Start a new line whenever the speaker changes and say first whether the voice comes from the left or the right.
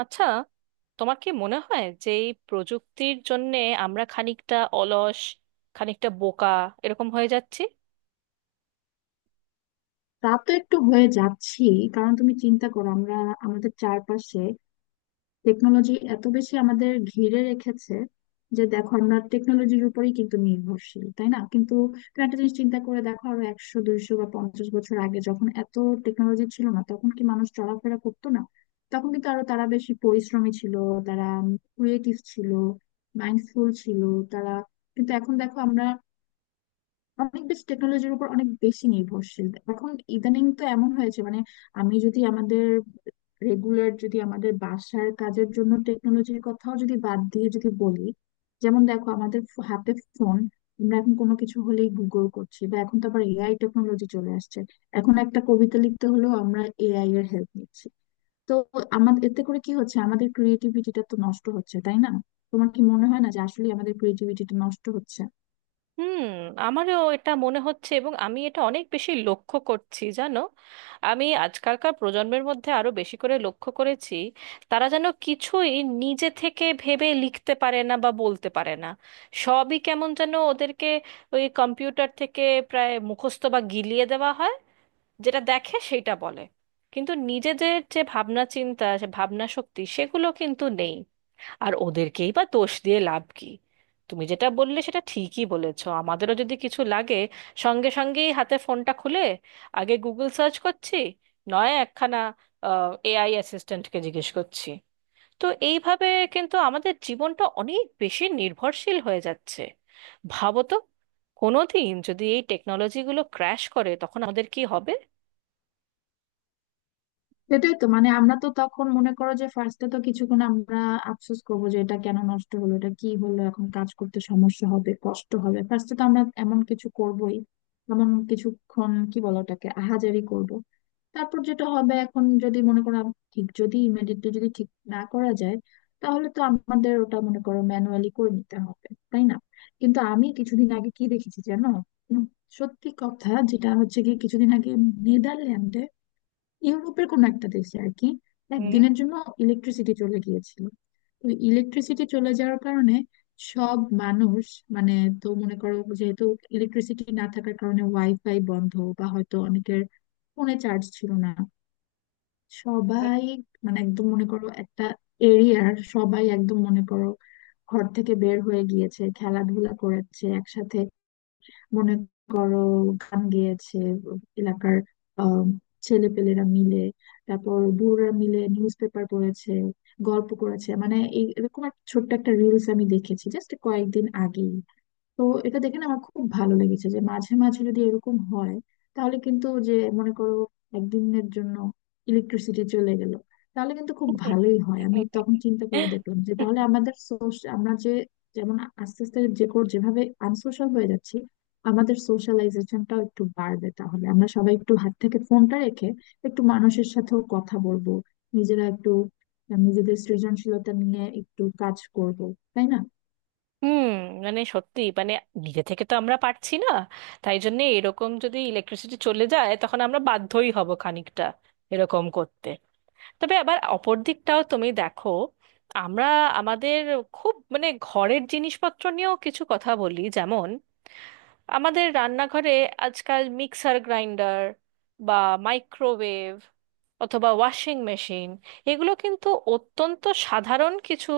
right: আচ্ছা, তোমার কি মনে হয় যে এই প্রযুক্তির জন্যে আমরা খানিকটা অলস, খানিকটা বোকা এরকম হয়ে যাচ্ছি?
left: তা তো একটু হয়ে যাচ্ছি। কারণ তুমি চিন্তা করো, আমরা আমাদের চারপাশে টেকনোলজি এত বেশি আমাদের ঘিরে রেখেছে যে দেখো আমরা টেকনোলজির উপরেই কিন্তু নির্ভরশীল, তাই না? কিন্তু তুমি একটা জিনিস চিন্তা করে দেখো, আরো 100 200 বা 50 বছর আগে যখন এত টেকনোলজি ছিল না, তখন কি মানুষ চলাফেরা করতো না? তখন কিন্তু আরো তারা বেশি পরিশ্রমী ছিল। তারা ক্রিয়েটিভ ছিল, মাইন্ডফুল ছিল। তারা কিন্তু এখন দেখো আমরা অনেক বেশি টেকনোলজির উপর অনেক বেশি নির্ভরশীল। এখন ইদানিং তো এমন হয়েছে, মানে আমি যদি আমাদের রেগুলার যদি আমাদের বাসার কাজের জন্য টেকনোলজির কথাও যদি বাদ দিয়ে যদি বলি, যেমন দেখো আমাদের হাতে ফোন। আমরা এখন কোনো কিছু হলেই গুগল করছি, বা এখন তো আবার এআই টেকনোলজি চলে আসছে। এখন একটা কবিতা লিখতে হলেও আমরা এআই এর হেল্প নিচ্ছি। তো আমাদের এতে করে কি হচ্ছে, আমাদের ক্রিয়েটিভিটিটা তো নষ্ট হচ্ছে, তাই না? তোমার কি মনে হয় না যে আসলে আমাদের ক্রিয়েটিভিটিটা নষ্ট হচ্ছে?
right: হুম, আমারও এটা মনে হচ্ছে, এবং আমি এটা অনেক বেশি লক্ষ্য করছি জানো। আমি আজকালকার প্রজন্মের মধ্যে আরো বেশি করে লক্ষ্য করেছি। তারা যেন কিছুই নিজে থেকে ভেবে লিখতে পারে না বা বলতে পারে না। সবই কেমন যেন ওদেরকে ওই কম্পিউটার থেকে প্রায় মুখস্থ বা গিলিয়ে দেওয়া হয়। যেটা দেখে সেইটা বলে, কিন্তু নিজেদের যে ভাবনা চিন্তা, সে ভাবনা শক্তি সেগুলো কিন্তু নেই। আর ওদেরকেই বা দোষ দিয়ে লাভ কি? তুমি যেটা বললে সেটা ঠিকই বলেছো, আমাদেরও যদি কিছু লাগে সঙ্গে সঙ্গেই হাতে ফোনটা খুলে আগে গুগল সার্চ করছি, নয় একখানা এআই অ্যাসিস্ট্যান্টকে জিজ্ঞেস করছি। তো এইভাবে কিন্তু আমাদের জীবনটা অনেক বেশি নির্ভরশীল হয়ে যাচ্ছে। ভাবো তো, কোনোদিন যদি এই টেকনোলজিগুলো ক্র্যাশ করে তখন আমাদের কি হবে?
left: সেটাই তো, মানে আমরা তো তখন মনে করো যে ফার্স্টে তো কিছুক্ষণ আমরা আফসোস করবো যে এটা কেন নষ্ট হলো, এটা কি হলো, এখন কাজ করতে সমস্যা হবে, কষ্ট হবে। ফার্স্টে তো আমরা এমন কিছু করবোই, এমন কিছুক্ষণ কি বলো ওটাকে, আহাজারি করব। তারপর যেটা হবে, এখন যদি মনে করো ঠিক, যদি ইমিডিয়েটলি যদি ঠিক না করা যায়, তাহলে তো আমাদের ওটা মনে করো ম্যানুয়ালি করে নিতে হবে, তাই না? কিন্তু আমি কিছুদিন আগে কি দেখেছি জানো? উম, সত্যি কথা যেটা হচ্ছে কি, কিছুদিন আগে নেদারল্যান্ডে, ইউরোপের কোনো একটা দেশে আর কি,
right: হুম,
left: একদিনের জন্য ইলেকট্রিসিটি চলে গিয়েছিল। তো ইলেকট্রিসিটি চলে যাওয়ার কারণে সব মানুষ, মানে, তো মনে করো, যেহেতু ইলেকট্রিসিটি না থাকার কারণে ওয়াইফাই বন্ধ, বা হয়তো অনেকের ফোনে চার্জ ছিল না, সবাই মানে একদম মনে করো একটা এরিয়ার সবাই একদম মনে করো ঘর থেকে বের হয়ে গিয়েছে, খেলাধুলা করেছে একসাথে, মনে করো গান গেয়েছে এলাকার, আহ ছেলেপেলেরা মিলে, তারপর বুড়োরা মিলে নিউজ পেপার পড়েছে, গল্প করেছে, মানে এই এরকম একটা ছোট্ট একটা রিলস আমি দেখেছি জাস্ট কয়েকদিন আগে। তো এটা দেখে না আমার খুব ভালো লেগেছে যে মাঝে মাঝে যদি এরকম হয়, তাহলে কিন্তু, যে মনে করো একদিনের জন্য ইলেকট্রিসিটি চলে গেল, তাহলে কিন্তু খুব ভালোই হয়। আমি তখন চিন্তা করে দেখলাম যে তাহলে আমাদের সোশ্যাল, আমরা যে যেমন আস্তে আস্তে যে যেভাবে আনসোশ্যাল হয়ে যাচ্ছি, আমাদের সোশ্যালাইজেশনটাও একটু বাড়বে। তাহলে আমরা সবাই একটু হাত থেকে ফোনটা রেখে একটু মানুষের সাথেও কথা বলবো, নিজেরা একটু নিজেদের সৃজনশীলতা নিয়ে একটু কাজ করব, তাই না?
right: হুম, মানে সত্যি, মানে নিজে থেকে তো আমরা পারছি না। তাই জন্য এরকম যদি ইলেকট্রিসিটি চলে যায় তখন আমরা বাধ্যই হব খানিকটা এরকম করতে। তবে আবার অপর দিকটাও তুমি দেখো, আমরা আমাদের খুব, মানে ঘরের জিনিসপত্র নিয়েও কিছু কথা বলি। যেমন আমাদের রান্নাঘরে আজকাল মিক্সার গ্রাইন্ডার, বা মাইক্রোওয়েভ, অথবা ওয়াশিং মেশিন, এগুলো কিন্তু অত্যন্ত সাধারণ কিছু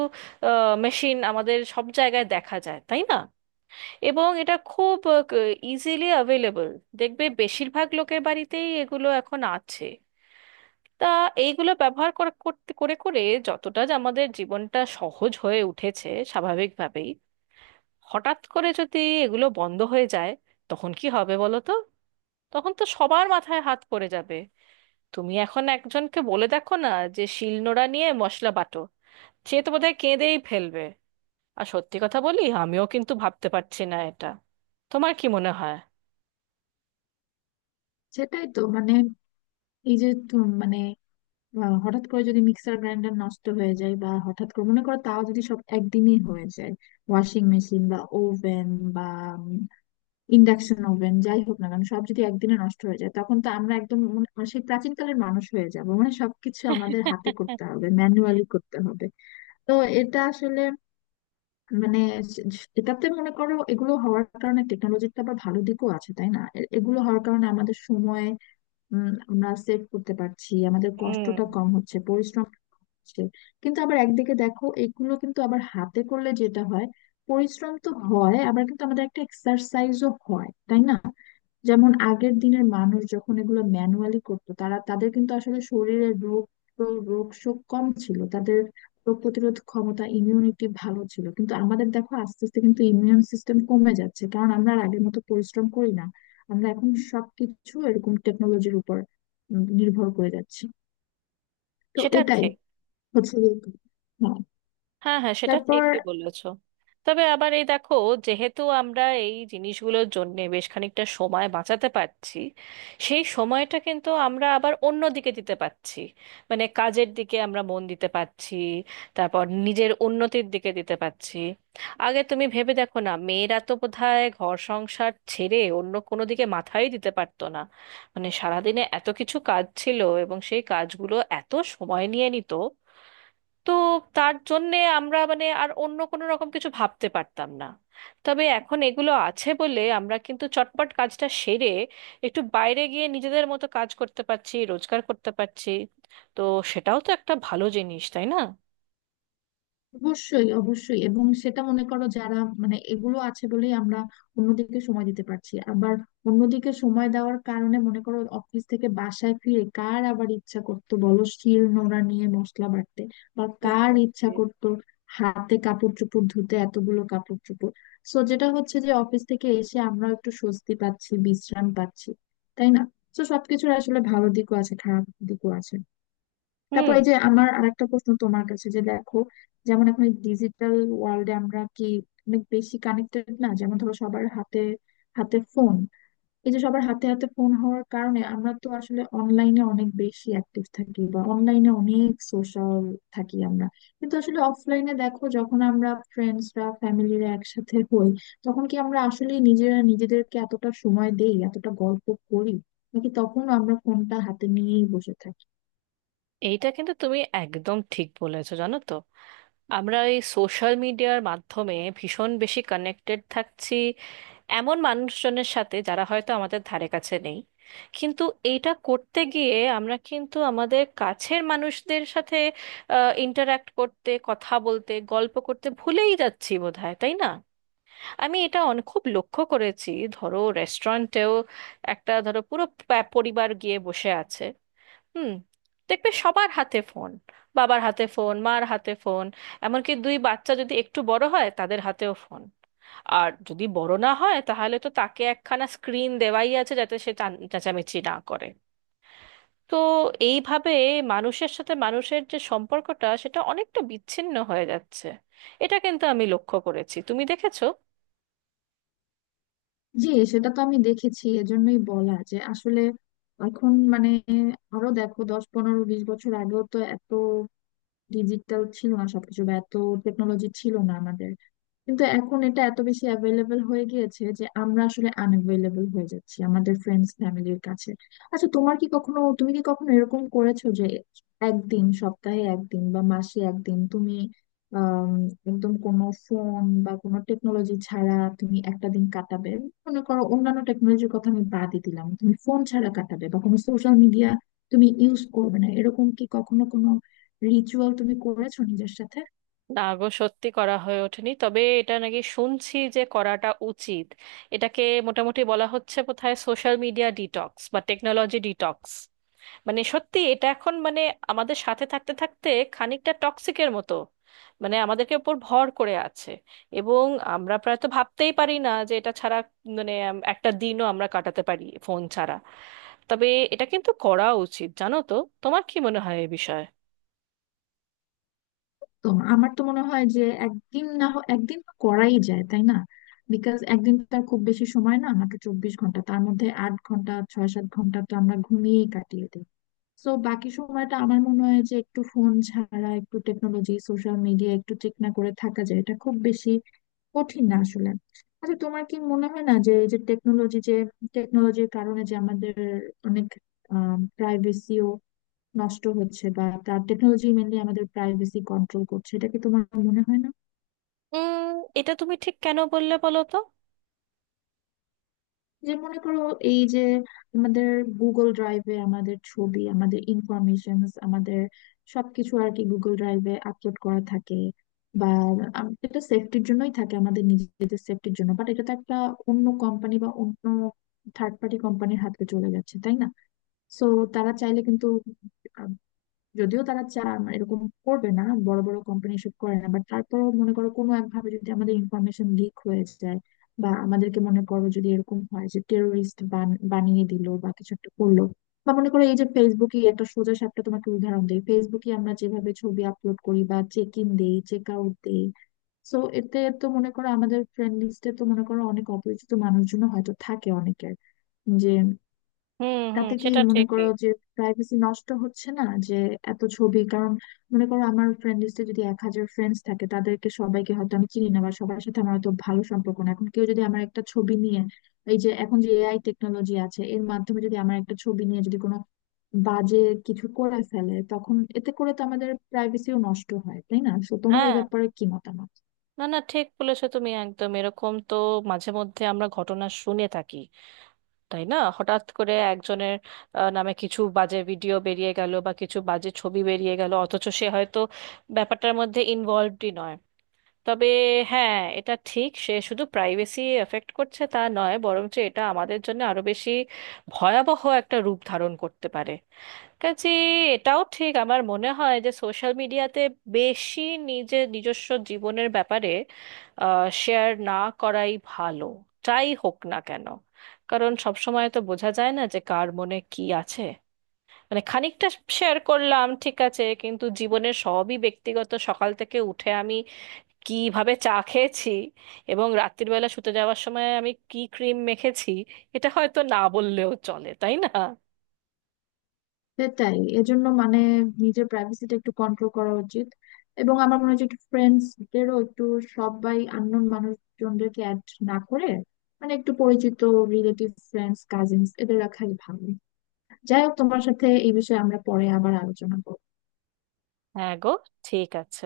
right: মেশিন, আমাদের সব জায়গায় দেখা যায় তাই না? এবং এটা খুব ইজিলি অ্যাভেলেবল। দেখবে বেশিরভাগ লোকের বাড়িতেই এগুলো এখন আছে। তা এইগুলো ব্যবহার করতে করে করে যতটা যে আমাদের জীবনটা সহজ হয়ে উঠেছে স্বাভাবিকভাবেই, হঠাৎ করে যদি এগুলো বন্ধ হয়ে যায় তখন কি হবে বলো তো? তখন তো সবার মাথায় হাত পড়ে যাবে। তুমি এখন একজনকে বলে দেখো না যে শিলনোড়া নিয়ে মশলা বাটো, সে তো বোধহয় কেঁদেই ফেলবে। আর সত্যি কথা বলি, আমিও কিন্তু ভাবতে পারছি না এটা। তোমার কি মনে হয়?
left: সেটাই তো, মানে এই যে মানে, হঠাৎ করে যদি মিক্সার গ্রাইন্ডার নষ্ট হয়ে যায়, বা হঠাৎ করে মনে করো তাও যদি সব একদিনই হয়ে যায়, ওয়াশিং মেশিন বা ওভেন বা ইন্ডাকশন ওভেন, যাই হোক না কেন সব যদি একদিনে নষ্ট হয়ে যায়, তখন তো আমরা একদম মানে সেই প্রাচীনকালের মানুষ হয়ে যাব, মানে সবকিছু আমাদের হাতে করতে হবে, ম্যানুয়ালি করতে হবে। তো এটা আসলে মানে, এটাতে মনে করো এগুলো হওয়ার কারণে টেকনোলজির তো আবার ভালো দিকও আছে, তাই না? এগুলো হওয়ার কারণে আমাদের সময় আমরা সেভ করতে পারছি, আমাদের
right: হুম,
left: কষ্টটা কম হচ্ছে, পরিশ্রম হচ্ছে। কিন্তু আবার একদিকে দেখো এগুলো কিন্তু আবার হাতে করলে যেটা হয়, পরিশ্রম তো হয় আবার, কিন্তু আমাদের একটা এক্সারসাইজও হয়, তাই না? যেমন আগের দিনের মানুষ যখন এগুলো ম্যানুয়ালি করতো, তারা, তাদের কিন্তু আসলে শরীরের রোগ রোগ শোক কম ছিল। তাদের রোগ প্রতিরোধ ক্ষমতা, ইমিউনিটি ভালো ছিল। কিন্তু আমাদের দেখো আস্তে আস্তে কিন্তু ইমিউন সিস্টেম কমে যাচ্ছে, কারণ আমরা আর আগের মতো পরিশ্রম করি না। আমরা এখন সবকিছু এরকম টেকনোলজির উপর নির্ভর করে যাচ্ছি। তো
right: সেটা
left: এটাই
right: ঠিক।
left: হচ্ছে যে- হ্যাঁ।
right: হ্যাঁ, হ্যাঁ, সেটা
left: তারপর
right: ঠিকই বলেছো। তবে আবার এই দেখো, যেহেতু আমরা এই জিনিসগুলোর জন্য বেশ খানিকটা সময় বাঁচাতে পারছি, সেই সময়টা কিন্তু আমরা আবার অন্য দিকে দিতে পারছি। মানে কাজের দিকে আমরা মন দিতে পারছি, তারপর নিজের উন্নতির দিকে দিতে পারছি। আগে তুমি ভেবে দেখো না, মেয়েরা তো বোধহয় ঘর সংসার ছেড়ে অন্য কোনো দিকে মাথাই দিতে পারতো না। মানে সারাদিনে এত কিছু কাজ ছিল, এবং সেই কাজগুলো এত সময় নিয়ে নিত, তো তার জন্যে আমরা, মানে আর অন্য কোনো রকম কিছু ভাবতে পারতাম না। তবে এখন এগুলো আছে বলে আমরা কিন্তু চটপট কাজটা সেরে একটু বাইরে গিয়ে নিজেদের মতো কাজ করতে পারছি, রোজগার করতে পারছি। তো সেটাও তো একটা ভালো জিনিস তাই না?
left: অবশ্যই অবশ্যই, এবং সেটা মনে করো, যারা মানে এগুলো আছে বলেই আমরা অন্যদিকে সময় দিতে পারছি। আবার অন্যদিকে সময় দেওয়ার কারণে মনে করো অফিস থেকে বাসায় ফিরে কার আবার ইচ্ছা করতো বলো শিল নোড়া নিয়ে মশলা বাটতে, বা কার
right: বুঝতে
left: ইচ্ছা
right: পেরেছি।
left: করতো হাতে কাপড় চোপড় ধুতে এতগুলো কাপড় চোপড়। সো যেটা হচ্ছে যে অফিস থেকে এসে আমরা একটু স্বস্তি পাচ্ছি, বিশ্রাম পাচ্ছি, তাই না? তো সবকিছুর আসলে ভালো দিকও আছে, খারাপ দিকও আছে। তারপর
right: হুম।
left: এই যে আমার আরেকটা প্রশ্ন তোমার কাছে, যে দেখো, যেমন এখন ডিজিটাল ওয়ার্ল্ডে আমরা কি অনেক বেশি কানেক্টেড না? যেমন ধরো সবার হাতে হাতে ফোন। এই যে সবার হাতে হাতে ফোন হওয়ার কারণে আমরা তো আসলে অনলাইনে অনেক বেশি অ্যাক্টিভ থাকি, বা অনলাইনে অনেক সোশ্যাল থাকি আমরা। কিন্তু আসলে অফলাইনে দেখো, যখন আমরা ফ্রেন্ডসরা ফ্যামিলিরা একসাথে হই, তখন কি আমরা আসলে নিজেরা নিজেদেরকে এতটা সময় দেই, এতটা গল্প করি? নাকি তখন আমরা ফোনটা হাতে নিয়েই বসে থাকি?
right: এইটা কিন্তু তুমি একদম ঠিক বলেছো জানো তো। আমরা এই সোশ্যাল মিডিয়ার মাধ্যমে ভীষণ বেশি কানেক্টেড থাকছি এমন মানুষজনের সাথে যারা হয়তো আমাদের ধারে কাছে নেই, কিন্তু এইটা করতে গিয়ে আমরা কিন্তু আমাদের কাছের মানুষদের সাথে ইন্টারাক্ট করতে, কথা বলতে, গল্প করতে ভুলেই যাচ্ছি বোধহয় তাই না? আমি এটা অনেক খুব লক্ষ্য করেছি। ধরো রেস্টুরেন্টেও একটা, ধরো পুরো পরিবার গিয়ে বসে আছে। হুম। দেখবে সবার হাতে ফোন, বাবার হাতে ফোন, মার হাতে ফোন। এমনকি দুই বাচ্চা যদি একটু বড় হয় তাদের হাতেও ফোন। আর যদি বড় না হয় তাহলে তো তাকে একখানা স্ক্রিন দেওয়াই আছে যাতে সে চেঁচামেচি না করে। তো এইভাবে মানুষের সাথে মানুষের যে সম্পর্কটা সেটা অনেকটা বিচ্ছিন্ন হয়ে যাচ্ছে। এটা কিন্তু আমি লক্ষ্য করেছি, তুমি দেখেছো?
left: জি। সেটা তো আমি দেখেছি, এজন্যই বলা যে আসলে এখন মানে আরো দেখো 10 15 20 বছর আগেও তো এত ডিজিটাল ছিল না সবকিছু, বা এত টেকনোলজি ছিল না আমাদের। কিন্তু এখন এটা এত বেশি অ্যাভেলেবেল হয়ে গিয়েছে যে আমরা আসলে আনঅ্যাভেলেবেল হয়ে যাচ্ছি আমাদের ফ্রেন্ডস ফ্যামিলির কাছে। আচ্ছা তোমার কি কখনো, তুমি কি কখনো এরকম করেছো যে একদিন, সপ্তাহে একদিন বা মাসে একদিন, তুমি আম, একদম কোনো ফোন বা কোনো টেকনোলজি ছাড়া তুমি একটা দিন কাটাবে? মনে করো অন্যান্য টেকনোলজির কথা আমি বাদই দিলাম, তুমি ফোন ছাড়া কাটাবে বা কোনো সোশ্যাল মিডিয়া তুমি ইউজ করবে না, এরকম কি কখনো কোনো রিচুয়াল তুমি করেছো নিজের সাথে?
right: না গো, সত্যি করা হয়ে ওঠেনি, তবে এটা নাকি শুনছি যে করাটা উচিত। এটাকে মোটামুটি বলা হচ্ছে কোথায় সোশ্যাল মিডিয়া ডিটক্স বা টেকনোলজি ডিটক্স। মানে সত্যি এটা এখন, মানে আমাদের সাথে থাকতে থাকতে খানিকটা টক্সিকের মতো, মানে আমাদেরকে উপর ভর করে আছে। এবং আমরা প্রায় তো ভাবতেই পারি না যে এটা ছাড়া, মানে একটা দিনও আমরা কাটাতে পারি ফোন ছাড়া। তবে এটা কিন্তু করা উচিত জানো তো। তোমার কি মনে হয় এ বিষয়ে?
left: তো আমার তো মনে হয় যে একদিন না হয় একদিন তো করাই যায়, তাই না? বিকজ একদিন তো আর খুব বেশি সময় না, মাত্র 24 ঘন্টা, তার মধ্যে 8 ঘন্টা, 6 7 ঘন্টা তো আমরা ঘুমিয়েই কাটিয়ে দিই। তো বাকি সময়টা আমার মনে হয় যে একটু ফোন ছাড়া, একটু টেকনোলজি সোশ্যাল মিডিয়া একটু চেক না করে থাকা যায়, এটা খুব বেশি কঠিন না আসলে। আচ্ছা তোমার কি মনে হয় না যে এই যে টেকনোলজি, যে টেকনোলজির কারণে যে আমাদের অনেক প্রাইভেসিও নষ্ট হচ্ছে, বা তার টেকনোলজি মেনলি আমাদের প্রাইভেসি কন্ট্রোল করছে, এটা কি তোমার মনে হয় না?
right: উম এটা তুমি ঠিক কেন বললে বলো তো?
left: যে মনে করো, এই যে আমাদের গুগল ড্রাইভে আমাদের ছবি, আমাদের ইনফরমেশন, আমাদের সবকিছু আর কি গুগল ড্রাইভে আপলোড করা থাকে, বা এটা সেফটির জন্যই থাকে, আমাদের নিজেদের সেফটির জন্য, বাট এটা তো একটা অন্য কোম্পানি বা অন্য থার্ড পার্টি কোম্পানির হাতে চলে যাচ্ছে, তাই না? সো তারা চাইলে কিন্তু, যদিও তারা চায়, আমার এরকম করবে না, বড় বড় কোম্পানি এসব করে না, বাট তারপরেও মনে করো কোনো একভাবে যদি আমাদের ইনফরমেশন লিক হয়ে যায়, বা আমাদেরকে মনে করো যদি এরকম হয় যে টেরোরিস্ট বানিয়ে দিল বা কিছু একটা করলো, বা মনে করো এই যে ফেসবুকে একটা সোজা সাপটা তোমাকে উদাহরণ দেই, ফেসবুকে আমরা যেভাবে ছবি আপলোড করি বা চেক ইন দেই চেক আউট দেই, সো এতে তো মনে করো আমাদের ফ্রেন্ড লিস্টে তো মনে করো অনেক অপরিচিত মানুষজন হয়তো থাকে অনেকের, যে
right: হুম, হুম,
left: তাতে কি
right: সেটা
left: মনে
right: ঠিকই।
left: করো যে প্রাইভেসি নষ্ট হচ্ছে না? যে এত ছবি, কারণ মনে করো আমার ফ্রেন্ড লিস্টে যদি 1,000 ফ্রেন্ডস থাকে, তাদেরকে সবাইকে হয়তো আমি চিনি না, বা সবার সাথে আমার হয়তো ভালো সম্পর্ক না, এখন কেউ যদি আমার একটা ছবি নিয়ে, এই যে এখন যে এআই টেকনোলজি আছে এর মাধ্যমে যদি আমার একটা ছবি নিয়ে যদি কোনো বাজে কিছু করে ফেলে, তখন এতে করে তো আমাদের প্রাইভেসিও নষ্ট হয়, তাই না? তো তোমার এই
right: হ্যাঁ,
left: ব্যাপারে কি মতামত?
right: না না, ঠিক বলেছো তুমি, একদম এরকম তো মাঝে মধ্যে আমরা ঘটনা শুনে থাকি, তাই না? হঠাৎ করে একজনের নামে কিছু বাজে ভিডিও বেরিয়ে গেল বা কিছু বাজে ছবি বেরিয়ে গেল, অথচ সে হয়তো ব্যাপারটার মধ্যে ইনভলভডই নয়। তবে হ্যাঁ, এটা ঠিক, সে শুধু প্রাইভেসি এফেক্ট করছে তা নয়, বরঞ্চ এটা আমাদের জন্য আরো বেশি ভয়াবহ একটা রূপ ধারণ করতে পারে। কাজে এটাও ঠিক, আমার মনে হয় যে সোশ্যাল মিডিয়াতে বেশি নিজের নিজস্ব জীবনের ব্যাপারে শেয়ার না করাই ভালো, যাই হোক না কেন। কারণ সব সময় তো বোঝা যায় না যে কার মনে কি আছে। মানে খানিকটা শেয়ার করলাম ঠিক আছে, কিন্তু জীবনের সবই ব্যক্তিগত, সকাল থেকে উঠে আমি কিভাবে চা খেয়েছি এবং রাত্রির বেলা শুতে যাওয়ার সময় আমি কি ক্রিম মেখেছি, এটা হয়তো না বললেও চলে তাই না?
left: সেটাই এজন্য মানে নিজের প্রাইভেসিটা একটু কন্ট্রোল করা উচিত, এবং আমার মনে হচ্ছে একটু ফ্রেন্ডসদেরও একটু, সবাই আননোন মানুষজনদেরকে অ্যাড না করে, মানে একটু পরিচিত রিলেটিভ ফ্রেন্ডস কাজিনস এদের রাখাই ভালো। যাই হোক, তোমার সাথে এই বিষয়ে আমরা পরে আবার আলোচনা করবো।
right: হ্যাঁ গো, ঠিক আছে।